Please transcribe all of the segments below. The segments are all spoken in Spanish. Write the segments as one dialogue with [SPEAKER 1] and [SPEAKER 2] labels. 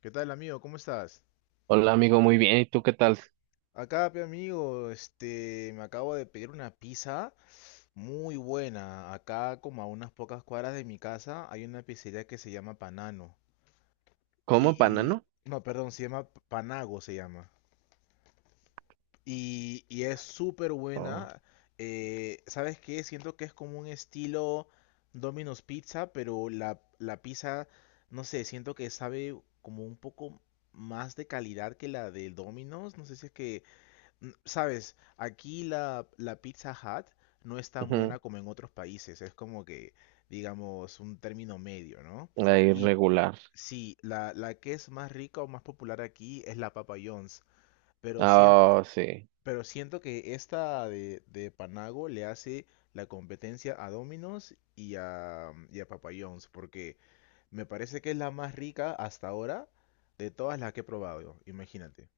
[SPEAKER 1] ¿Qué tal, amigo? ¿Cómo estás?
[SPEAKER 2] Hola amigo, muy bien. ¿Y tú qué tal?
[SPEAKER 1] Acá, pe amigo, me acabo de pedir una pizza muy buena. Acá, como a unas pocas cuadras de mi casa, hay una pizzería que se llama Panano.
[SPEAKER 2] ¿Cómo
[SPEAKER 1] Y
[SPEAKER 2] banano?
[SPEAKER 1] no, perdón, se llama Panago, se llama. Y es súper
[SPEAKER 2] Oh,
[SPEAKER 1] buena. ¿Sabes qué? Siento que es como un estilo Domino's Pizza, pero la pizza, no sé, siento que sabe como un poco más de calidad que la del Domino's. No sé si es que sabes, aquí la Pizza Hut no es tan buena
[SPEAKER 2] ujú.
[SPEAKER 1] como en otros países, es como que, digamos, un término medio, ¿no?
[SPEAKER 2] Ahí
[SPEAKER 1] Y
[SPEAKER 2] regular.
[SPEAKER 1] sí, la que es más rica o más popular aquí es la Papa John's, pero siento,
[SPEAKER 2] Ah, sí.
[SPEAKER 1] pero siento que esta de Panago le hace la competencia a Domino's y a Papa John's, porque me parece que es la más rica hasta ahora de todas las que he probado, imagínate.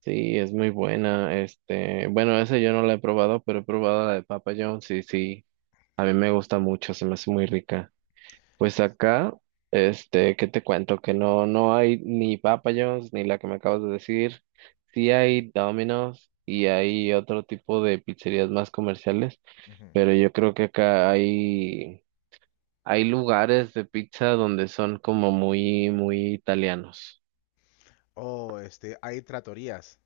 [SPEAKER 2] Sí, es muy buena. Este, bueno, esa yo no la he probado, pero he probado la de Papa John. Sí, sí. A mí me gusta mucho, se me hace muy rica. Pues acá, este, ¿qué te cuento? Que no, no hay ni Papa John's ni la que me acabas de decir. Sí hay Domino's y hay otro tipo de pizzerías más comerciales,
[SPEAKER 1] Ujú.
[SPEAKER 2] pero yo creo que acá hay lugares de pizza donde son como muy, muy italianos.
[SPEAKER 1] Oh, hay tratorías.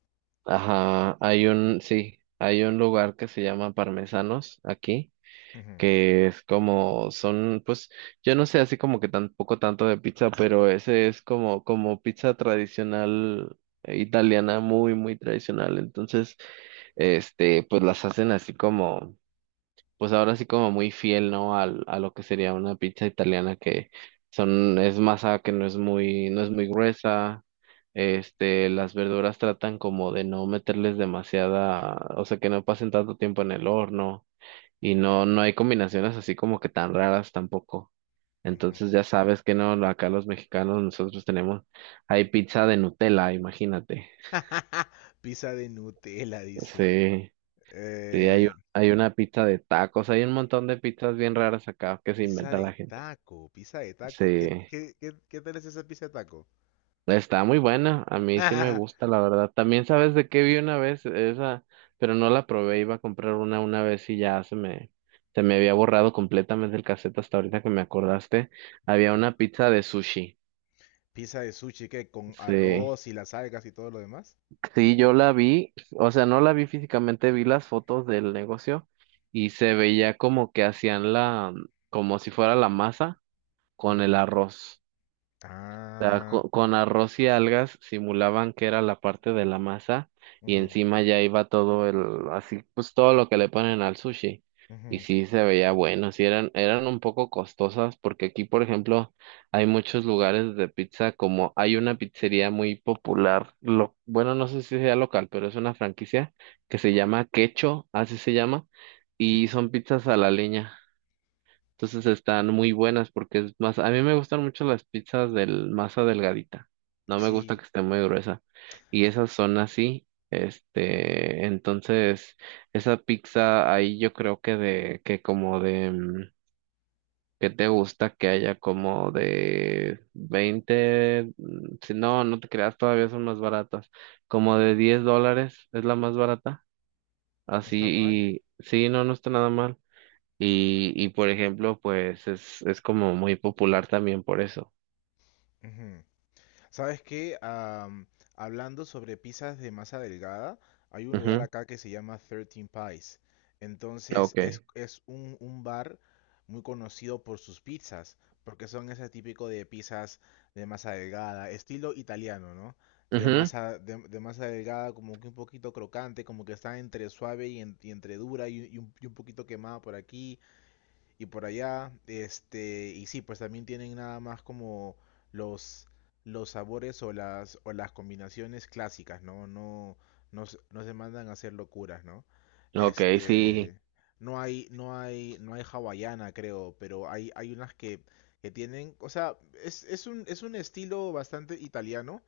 [SPEAKER 2] Ajá, hay un, sí, hay un lugar que se llama Parmesanos aquí,
[SPEAKER 1] Ujú.
[SPEAKER 2] que es como, son, pues, yo no sé así como que tampoco tanto de pizza, pero ese es como pizza tradicional, italiana, muy, muy tradicional. Entonces, este, pues las hacen así como pues ahora sí como muy fiel, ¿no? A lo que sería una pizza italiana que son, es masa que no es muy gruesa. Este, las verduras tratan como de no meterles demasiada, o sea, que no pasen tanto tiempo en el horno y no, no hay combinaciones así como que tan raras tampoco.
[SPEAKER 1] Ujú.
[SPEAKER 2] Entonces ya sabes que no, acá los mexicanos nosotros tenemos, hay pizza de Nutella, imagínate.
[SPEAKER 1] Pizza de Nutella, dice.
[SPEAKER 2] Sí, sí,
[SPEAKER 1] Eh,
[SPEAKER 2] hay una pizza de tacos, hay un montón de pizzas bien raras acá que se
[SPEAKER 1] pizza
[SPEAKER 2] inventa la
[SPEAKER 1] de
[SPEAKER 2] gente.
[SPEAKER 1] taco, pizza de
[SPEAKER 2] Sí,
[SPEAKER 1] taco. ¿Qué tal es esa pizza de taco?
[SPEAKER 2] está muy buena, a mí sí me gusta, la verdad. También sabes de qué vi una vez esa, pero no la probé, iba a comprar una vez y ya se me había borrado completamente el cassette hasta ahorita que me acordaste. Había
[SPEAKER 1] ¿Cuál?
[SPEAKER 2] una pizza de sushi.
[SPEAKER 1] Pizza de sushi, que con
[SPEAKER 2] Sí,
[SPEAKER 1] arroz y las algas y todo lo demás.
[SPEAKER 2] sí, yo la vi, o sea, no la vi físicamente, vi las fotos del negocio y se veía como que hacían la, como si fuera la masa con el
[SPEAKER 1] Ujú.
[SPEAKER 2] arroz. Sea,
[SPEAKER 1] Ah,
[SPEAKER 2] con, arroz y algas simulaban que era la parte de la masa y
[SPEAKER 1] ujú,
[SPEAKER 2] encima ya iba todo el, así, pues todo lo que le ponen al sushi. Y
[SPEAKER 1] ujú.
[SPEAKER 2] sí se veía bueno, sí eran un poco costosas porque aquí, por ejemplo, hay muchos lugares de pizza como hay una pizzería muy popular, bueno, no sé si sea local, pero es una franquicia que se llama Quecho, así se llama,
[SPEAKER 1] Qué
[SPEAKER 2] y
[SPEAKER 1] chu-
[SPEAKER 2] son pizzas a la leña. Entonces están muy buenas porque es más, a mí me gustan mucho las pizzas del masa delgadita. No me gusta
[SPEAKER 1] Sí,
[SPEAKER 2] que esté muy gruesa. Y esas son así. Este, entonces, esa pizza ahí yo creo que de, que como de, ¿qué te gusta? Que haya como de 20 si no, no te creas, todavía son más baratas. Como de $10 es la más barata.
[SPEAKER 1] no está mal.
[SPEAKER 2] Así, y sí, no, no está nada mal. Y por ejemplo, pues es como muy popular también por eso.
[SPEAKER 1] ¿Sabes qué? Hablando sobre pizzas de masa delgada, hay un lugar
[SPEAKER 2] Ujú.
[SPEAKER 1] acá que se llama 13 Pies. Entonces
[SPEAKER 2] Ok.
[SPEAKER 1] es un bar muy conocido por sus pizzas, porque son ese típico de pizzas de masa delgada, estilo italiano, ¿no? De masa, de masa delgada, como que un poquito crocante, como que está entre suave y entre dura y un poquito quemada por aquí y por allá. Y sí, pues también tienen nada más como los, los sabores o las, combinaciones clásicas, ¿no? No, no, no se mandan a hacer locuras, ¿no?
[SPEAKER 2] Ujú, ok, sí.
[SPEAKER 1] Este, no hay hawaiana, creo, pero hay unas que tienen, o sea, es un estilo bastante italiano,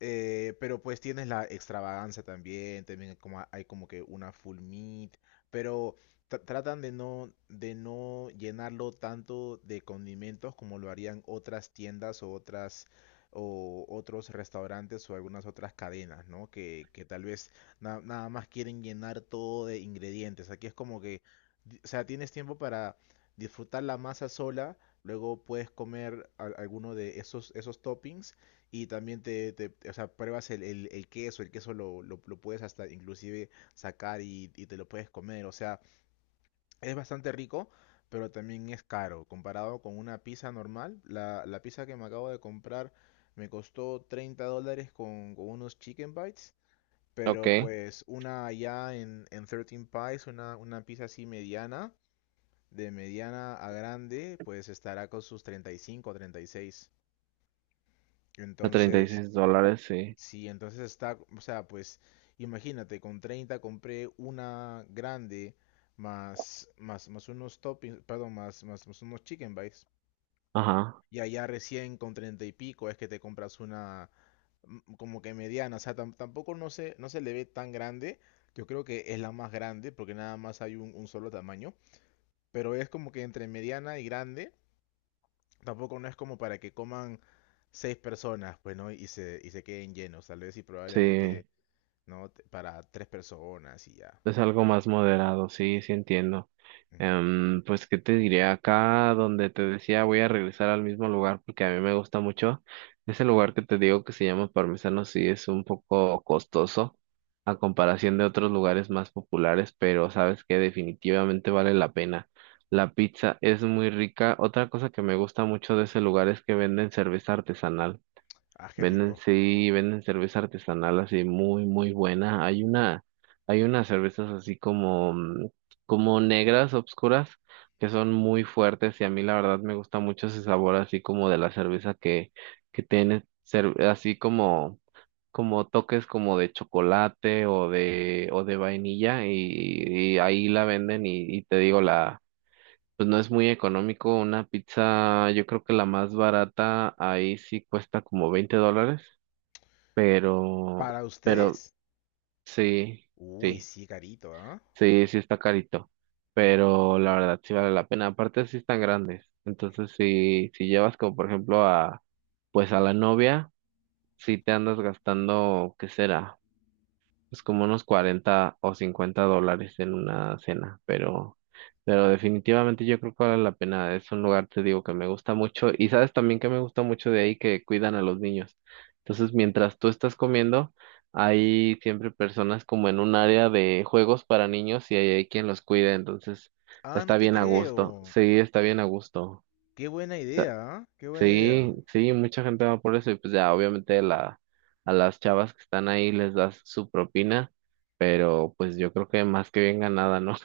[SPEAKER 1] pero pues tienes la extravagancia también, también hay como que una full meat, pero tratan de no llenarlo tanto de condimentos como lo harían otras tiendas o otras o otros restaurantes o algunas otras cadenas, ¿no? Que tal vez nada más quieren llenar todo de ingredientes. Aquí es como que, o sea, tienes tiempo para disfrutar la masa sola, luego puedes comer alguno de esos toppings y también te o sea, pruebas el, el queso, el queso lo puedes hasta inclusive sacar y te lo puedes comer. O sea, es bastante rico, pero también es caro. Comparado con una pizza normal, la pizza que me acabo de comprar me costó $30 con unos chicken bites, pero
[SPEAKER 2] Ok.
[SPEAKER 1] pues una allá en 13 Pies, una pizza así mediana, de mediana a grande, pues estará con sus 35 o 36.
[SPEAKER 2] A treinta y
[SPEAKER 1] Entonces,
[SPEAKER 2] seis dólares, sí.
[SPEAKER 1] sí, entonces está, o sea, pues imagínate, con 30 compré una grande más unos toppings, perdón, más unos chicken bites.
[SPEAKER 2] Ajá.
[SPEAKER 1] Y allá recién con 30 y pico es que te compras una, como que mediana, o sea, tampoco no se le ve tan grande. Yo creo que es la más grande porque nada más hay un solo tamaño. Pero es como que entre mediana y grande, tampoco no es como para que coman seis personas, pues, ¿no? Y se queden llenos, tal vez y probablemente.
[SPEAKER 2] Sí.
[SPEAKER 1] ¿No? Para tres personas y ya.
[SPEAKER 2] Es algo más moderado, sí, sí entiendo.
[SPEAKER 1] Ujú.
[SPEAKER 2] Pues, ¿qué te diré? Acá donde te decía voy a regresar al mismo lugar porque a mí me gusta mucho. Ese lugar que te digo que se llama Parmesano sí es un poco costoso a comparación de otros lugares más populares, pero sabes que definitivamente vale la pena. La pizza es muy rica. Otra cosa que me gusta mucho de ese lugar es que venden cerveza artesanal.
[SPEAKER 1] Ah, qué
[SPEAKER 2] Venden,
[SPEAKER 1] rico.
[SPEAKER 2] sí, venden cerveza artesanal así muy, muy buena. Hay unas cervezas así como, como negras, obscuras, que son muy fuertes y a mí la verdad me gusta mucho ese sabor así como de la cerveza que tiene, así como, como toques como de chocolate o de vainilla y ahí la venden y te digo la, pues no es muy económico. Una pizza, yo creo que la más barata ahí sí cuesta como $20, pero,
[SPEAKER 1] ¿Para
[SPEAKER 2] pero
[SPEAKER 1] ustedes?
[SPEAKER 2] sí,
[SPEAKER 1] Uy,
[SPEAKER 2] sí,
[SPEAKER 1] sí, carito, ¿ah?
[SPEAKER 2] sí, sí está carito, pero la verdad sí vale la pena, aparte sí están grandes, entonces si, si llevas como por ejemplo pues a la novia, sí te andas gastando, ¿qué será? Pues como unos 40 o 50 dólares en una cena, pero definitivamente yo creo que vale la pena. Es un lugar, te digo, que me gusta mucho. Y sabes también que me gusta mucho de ahí que cuidan a los niños. Entonces, mientras tú estás comiendo, hay siempre personas como en un área de juegos para niños y hay quien los cuida. Entonces,
[SPEAKER 1] Ah, no
[SPEAKER 2] está
[SPEAKER 1] te
[SPEAKER 2] bien a gusto.
[SPEAKER 1] creo.
[SPEAKER 2] Sí, está bien a gusto.
[SPEAKER 1] Qué buena idea, ¿ah? Qué buena
[SPEAKER 2] Sí,
[SPEAKER 1] idea.
[SPEAKER 2] sí, mucha gente va por eso y pues ya obviamente a las chavas que están ahí les das su propina, pero pues yo creo que más que bien ganada, ¿no?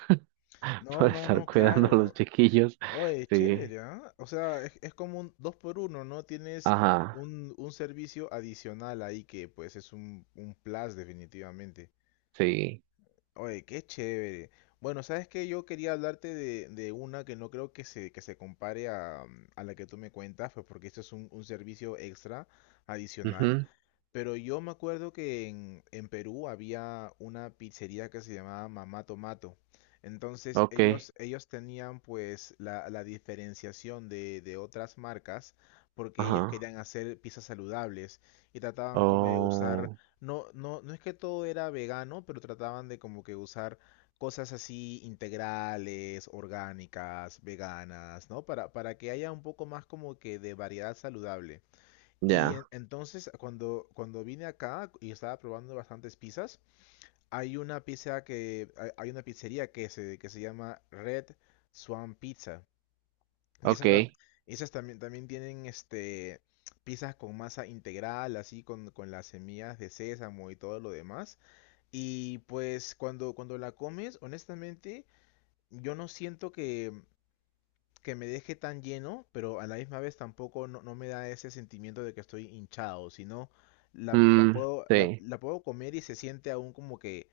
[SPEAKER 1] No,
[SPEAKER 2] Por
[SPEAKER 1] no,
[SPEAKER 2] estar
[SPEAKER 1] no,
[SPEAKER 2] cuidando a los
[SPEAKER 1] claro.
[SPEAKER 2] chiquillos.
[SPEAKER 1] Oye,
[SPEAKER 2] Sí,
[SPEAKER 1] chévere, ¿ah? O sea, es como un dos por uno, ¿no? Tienes
[SPEAKER 2] ajá,
[SPEAKER 1] un servicio adicional ahí que pues es un plus definitivamente.
[SPEAKER 2] sí,
[SPEAKER 1] Oye, qué chévere. Bueno, sabes que yo quería hablarte de una que no creo que se compare a la que tú me cuentas, pues porque esto es un servicio extra adicional.
[SPEAKER 2] mhm,
[SPEAKER 1] Pero yo me acuerdo que en Perú había una pizzería que se llamaba Mamá Tomato. Entonces
[SPEAKER 2] ok,
[SPEAKER 1] ellos tenían pues la diferenciación de otras marcas porque ellos
[SPEAKER 2] ajá,
[SPEAKER 1] querían hacer pizzas saludables y trataban como de usar,
[SPEAKER 2] oh,
[SPEAKER 1] no, no, no es que todo era vegano, pero trataban de como que usar cosas así integrales, orgánicas, veganas, ¿no? Para que haya un poco más como que de variedad saludable. Y
[SPEAKER 2] ya,
[SPEAKER 1] entonces, cuando vine acá y estaba probando bastantes pizzas, hay una pizzería que se llama Red Swan Pizza. Y esas,
[SPEAKER 2] ok,
[SPEAKER 1] esas también tienen pizzas con masa integral, así con las semillas de sésamo y todo lo demás. Y pues cuando, cuando la comes, honestamente, yo no siento que me deje tan lleno, pero a la misma vez tampoco no, no me da ese sentimiento de que estoy hinchado, sino la, la
[SPEAKER 2] mm,
[SPEAKER 1] puedo, la,
[SPEAKER 2] sí,
[SPEAKER 1] la puedo comer y se siente aún como que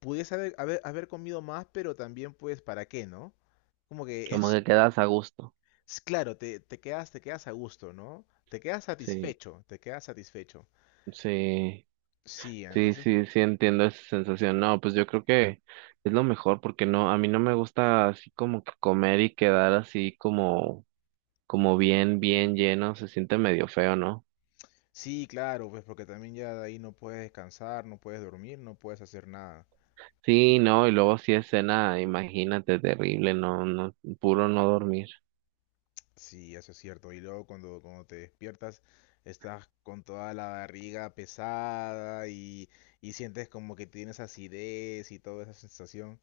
[SPEAKER 1] pudiese haber, haber comido más, pero también pues para qué, ¿no? Como que
[SPEAKER 2] como
[SPEAKER 1] es,
[SPEAKER 2] que quedas a gusto,
[SPEAKER 1] es claro, te, te quedas a gusto, ¿no? Te quedas
[SPEAKER 2] sí,
[SPEAKER 1] satisfecho, te quedas satisfecho.
[SPEAKER 2] sí.
[SPEAKER 1] Sí,
[SPEAKER 2] Sí,
[SPEAKER 1] entonces, pues,
[SPEAKER 2] sí, sí entiendo esa sensación. No, pues yo creo que es lo mejor porque no, a mí no me gusta así como que comer y quedar así como, como bien, bien lleno, se siente medio feo, ¿no?
[SPEAKER 1] sí, claro, pues porque también ya de ahí no puedes descansar, no puedes dormir, no puedes hacer nada.
[SPEAKER 2] Sí, no, y luego si es cena, imagínate, terrible, no, no, puro no dormir.
[SPEAKER 1] Sí, eso es cierto. Y luego cuando, cuando te despiertas, estás con toda la barriga pesada y sientes como que tienes acidez y toda esa sensación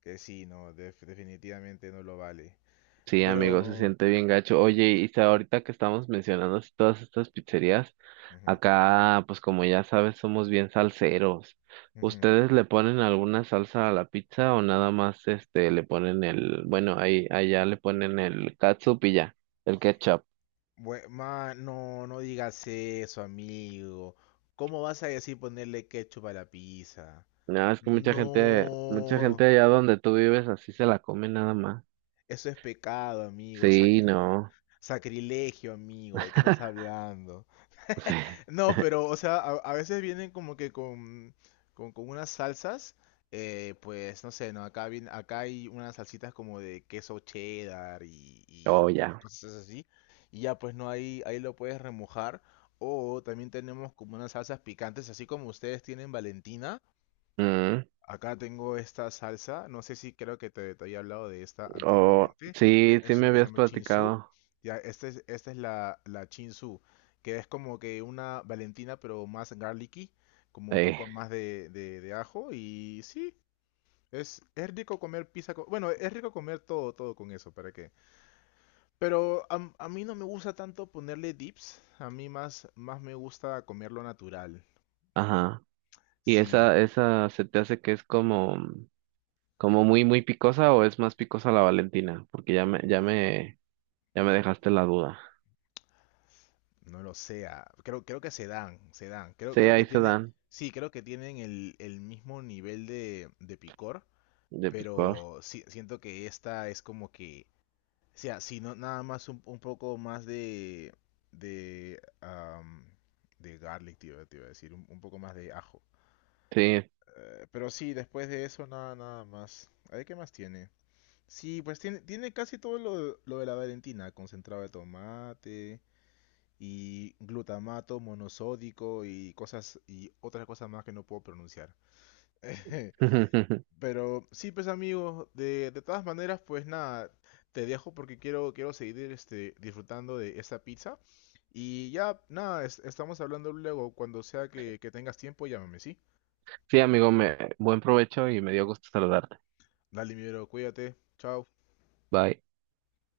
[SPEAKER 1] que sí, no, definitivamente no lo vale.
[SPEAKER 2] Sí, amigo, se
[SPEAKER 1] Pero.
[SPEAKER 2] siente bien gacho. Oye, y ahorita que estamos mencionando así todas estas pizzerías,
[SPEAKER 1] Ujú,
[SPEAKER 2] acá, pues como ya sabes, somos bien salseros.
[SPEAKER 1] ujú.
[SPEAKER 2] ¿Ustedes le ponen alguna salsa a la pizza o nada más este le ponen el, bueno, ahí allá le ponen el catsup y ya, el ketchup?
[SPEAKER 1] No, no digas eso, amigo. ¿Cómo vas a decir ponerle ketchup a la pizza?
[SPEAKER 2] No, es que mucha
[SPEAKER 1] No,
[SPEAKER 2] gente allá donde tú vives así se la come nada más.
[SPEAKER 1] eso es pecado, amigo. sac-
[SPEAKER 2] Sí, no.
[SPEAKER 1] sacrilegio, amigo. ¿De qué estás hablando?
[SPEAKER 2] Sí.
[SPEAKER 1] No, pero, o sea, a veces vienen como que con, con unas salsas, pues, no sé, no, acá hay unas salsitas como de queso cheddar y
[SPEAKER 2] Oh, ya.
[SPEAKER 1] cosas así, y ya, pues, no, ahí lo puedes remojar, o también tenemos como unas salsas picantes, así como ustedes tienen Valentina.
[SPEAKER 2] Mm.
[SPEAKER 1] Acá tengo esta salsa, no sé si creo que te había hablado de esta
[SPEAKER 2] Oh,
[SPEAKER 1] anteriormente, e-
[SPEAKER 2] sí, sí
[SPEAKER 1] es,
[SPEAKER 2] me
[SPEAKER 1] una que se
[SPEAKER 2] habías
[SPEAKER 1] llama Chinsu,
[SPEAKER 2] platicado.
[SPEAKER 1] ya, esta es la Chinsu, que es como que una Valentina pero más garlicky, como un
[SPEAKER 2] Sí.
[SPEAKER 1] poco más de ajo y sí, es rico comer pizza, bueno, es rico comer todo, todo con eso, ¿para qué? Pero a mí no me gusta tanto ponerle dips, a mí más me gusta comerlo natural,
[SPEAKER 2] Ajá. ¿Y
[SPEAKER 1] sí.
[SPEAKER 2] esa se te hace que es como, como muy, muy picosa o es más picosa la Valentina? Porque ya me dejaste la duda.
[SPEAKER 1] No lo sea. Creo que se dan, se dan. Creo,
[SPEAKER 2] Sí,
[SPEAKER 1] creo que
[SPEAKER 2] ahí se
[SPEAKER 1] tiene,
[SPEAKER 2] dan
[SPEAKER 1] sí, creo que tienen el mismo nivel de picor,
[SPEAKER 2] de picor.
[SPEAKER 1] pero sí, siento que esta es como que, o sea, si no, nada más un poco más de, de, am, de garlic, te iba a decir, un poco más de ajo.
[SPEAKER 2] Sí.
[SPEAKER 1] Pero sí, después de eso, nada más. A ver, ¿qué más tiene? Sí, pues tiene casi todo lo de la Valentina, concentrado de tomate y glutamato monosódico y cosas y otras cosas más que no puedo pronunciar. Pero sí, pues amigos, de todas maneras, pues nada, te dejo porque quiero seguir disfrutando de esta pizza. Y ya, nada, estamos hablando luego. Cuando sea que tengas tiempo, llámame, ¿sí?
[SPEAKER 2] Sí, amigo, buen provecho y me dio gusto saludarte.
[SPEAKER 1] Dale, mi bro, cuídate. Chao.
[SPEAKER 2] Bye.